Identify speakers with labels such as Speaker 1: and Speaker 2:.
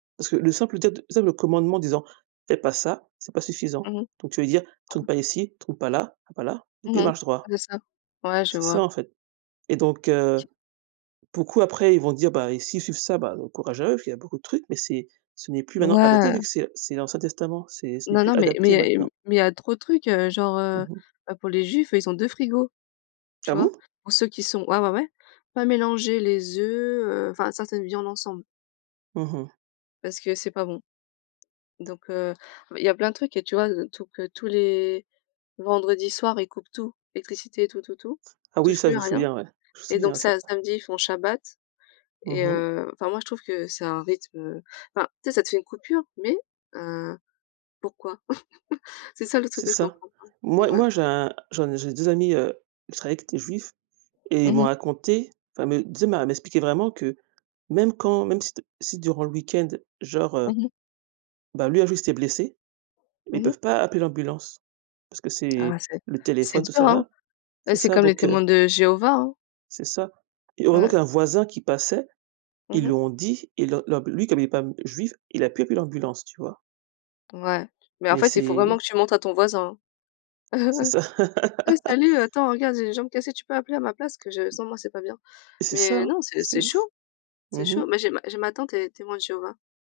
Speaker 1: Parce que le simple, peut-être, tu sais, le commandement disant: «Fais pas ça, c'est pas suffisant».
Speaker 2: Mmh mh.
Speaker 1: Donc tu vas dire: «Tourne
Speaker 2: Quoi?
Speaker 1: pas ici, tourne pas là, tourne pas là» donc
Speaker 2: Mmh
Speaker 1: il
Speaker 2: mh.
Speaker 1: marche droit
Speaker 2: C'est ça. Ouais, je
Speaker 1: c'est ça,
Speaker 2: vois.
Speaker 1: en fait et donc heu, beaucoup, après, ils vont dire: «Bah s'ils suivent ça, bah, courage à eux» parce qu'il y a beaucoup de trucs, mais c'est ce n'est plus, maintenant, adapté, vu
Speaker 2: Ouais.
Speaker 1: que c'est c'est l'Ancien Testament. C'est ce n'est
Speaker 2: Non,
Speaker 1: plus
Speaker 2: non, mais
Speaker 1: adapté
Speaker 2: mais mmh,
Speaker 1: maintenant.
Speaker 2: mais il y a trop de trucs, heu, genre,
Speaker 1: Mmh
Speaker 2: heu
Speaker 1: mh.
Speaker 2: heu, pour les juifs, ils ont 2 frigos. Tu
Speaker 1: Ah
Speaker 2: vois?
Speaker 1: bon?
Speaker 2: Pour ceux qui sont ah ouais, ouais, pas mélanger les œufs, heu, enfin, ça ça devient l'ensemble
Speaker 1: Mmh mh.
Speaker 2: parce que c'est pas bon. Donc heu, ah, bah, il y a plein de trucs et tu vois heu, tout pe tous les vendredis soirs, ils coupent tout, l'électricité, tout, tout, tout.
Speaker 1: Ah,
Speaker 2: Ils
Speaker 1: oui,
Speaker 2: touchent
Speaker 1: ça, je
Speaker 2: plus
Speaker 1: me
Speaker 2: à rien
Speaker 1: souviens, ouais. Je me
Speaker 2: et donc
Speaker 1: souviens ça.
Speaker 2: sa samedi, ils font shabbat
Speaker 1: Mmh
Speaker 2: et
Speaker 1: mh.
Speaker 2: heu, enfin, moi, je trouve que c'est un rythme, heu, enfin, tu sais, ça te fait une coupure mais heu, pourquoi? C'est ça le truc
Speaker 1: C'est
Speaker 2: que je
Speaker 1: ça.
Speaker 2: comprends pas.
Speaker 1: Moi,
Speaker 2: Ouais.
Speaker 1: moi, j'ai un j'en j'ai 2 amis, heu, je travaille avec des juifs et ils
Speaker 2: Mmh
Speaker 1: m'ont
Speaker 2: mh.
Speaker 1: raconté, enfin, mais, tu sais, elle m'a elle m'expliquait vraiment que même quand même si t si, durant le week-end, genre, heu,
Speaker 2: Mmh mh.
Speaker 1: bah, lui, un jour, il s'était blessé, mais ils
Speaker 2: Mmh mh.
Speaker 1: peuvent pas appeler l'ambulance parce que
Speaker 2: Ah, ouais,
Speaker 1: c'est
Speaker 2: c'est
Speaker 1: le
Speaker 2: c'est
Speaker 1: téléphone, tout
Speaker 2: dur,
Speaker 1: ça,
Speaker 2: hein?
Speaker 1: là.
Speaker 2: Bah,
Speaker 1: C'est
Speaker 2: c'est
Speaker 1: ça
Speaker 2: comme les
Speaker 1: donc heu
Speaker 2: témoins de Jéhovah, hein.
Speaker 1: c'est ça et heureusement
Speaker 2: Ouais.
Speaker 1: qu'il y a un voisin qui passait.
Speaker 2: Mmh
Speaker 1: Ils
Speaker 2: mh.
Speaker 1: lui ont dit, ils le leur lui, comme il est pas, mmh, juif, il a pu appeler l'ambulance, tu vois?
Speaker 2: Ouais mais en
Speaker 1: Mais
Speaker 2: fait, il faut
Speaker 1: c'est
Speaker 2: vraiment que tu montres à ton voisin, hein:
Speaker 1: C'est ça.
Speaker 2: «Ah, salut! Attends, regarde, j'ai une jambe cassée, tu peux appeler à ma place que je sens, moi, c'est pas bien».
Speaker 1: C'est
Speaker 2: Mais
Speaker 1: ça,
Speaker 2: non, c'est
Speaker 1: c'est
Speaker 2: c'est
Speaker 1: ouf.
Speaker 2: chaud, c'est
Speaker 1: Mmh mh.
Speaker 2: chaud, mais j'ai j'ai ma tante, elle est témoin de Jéhovah.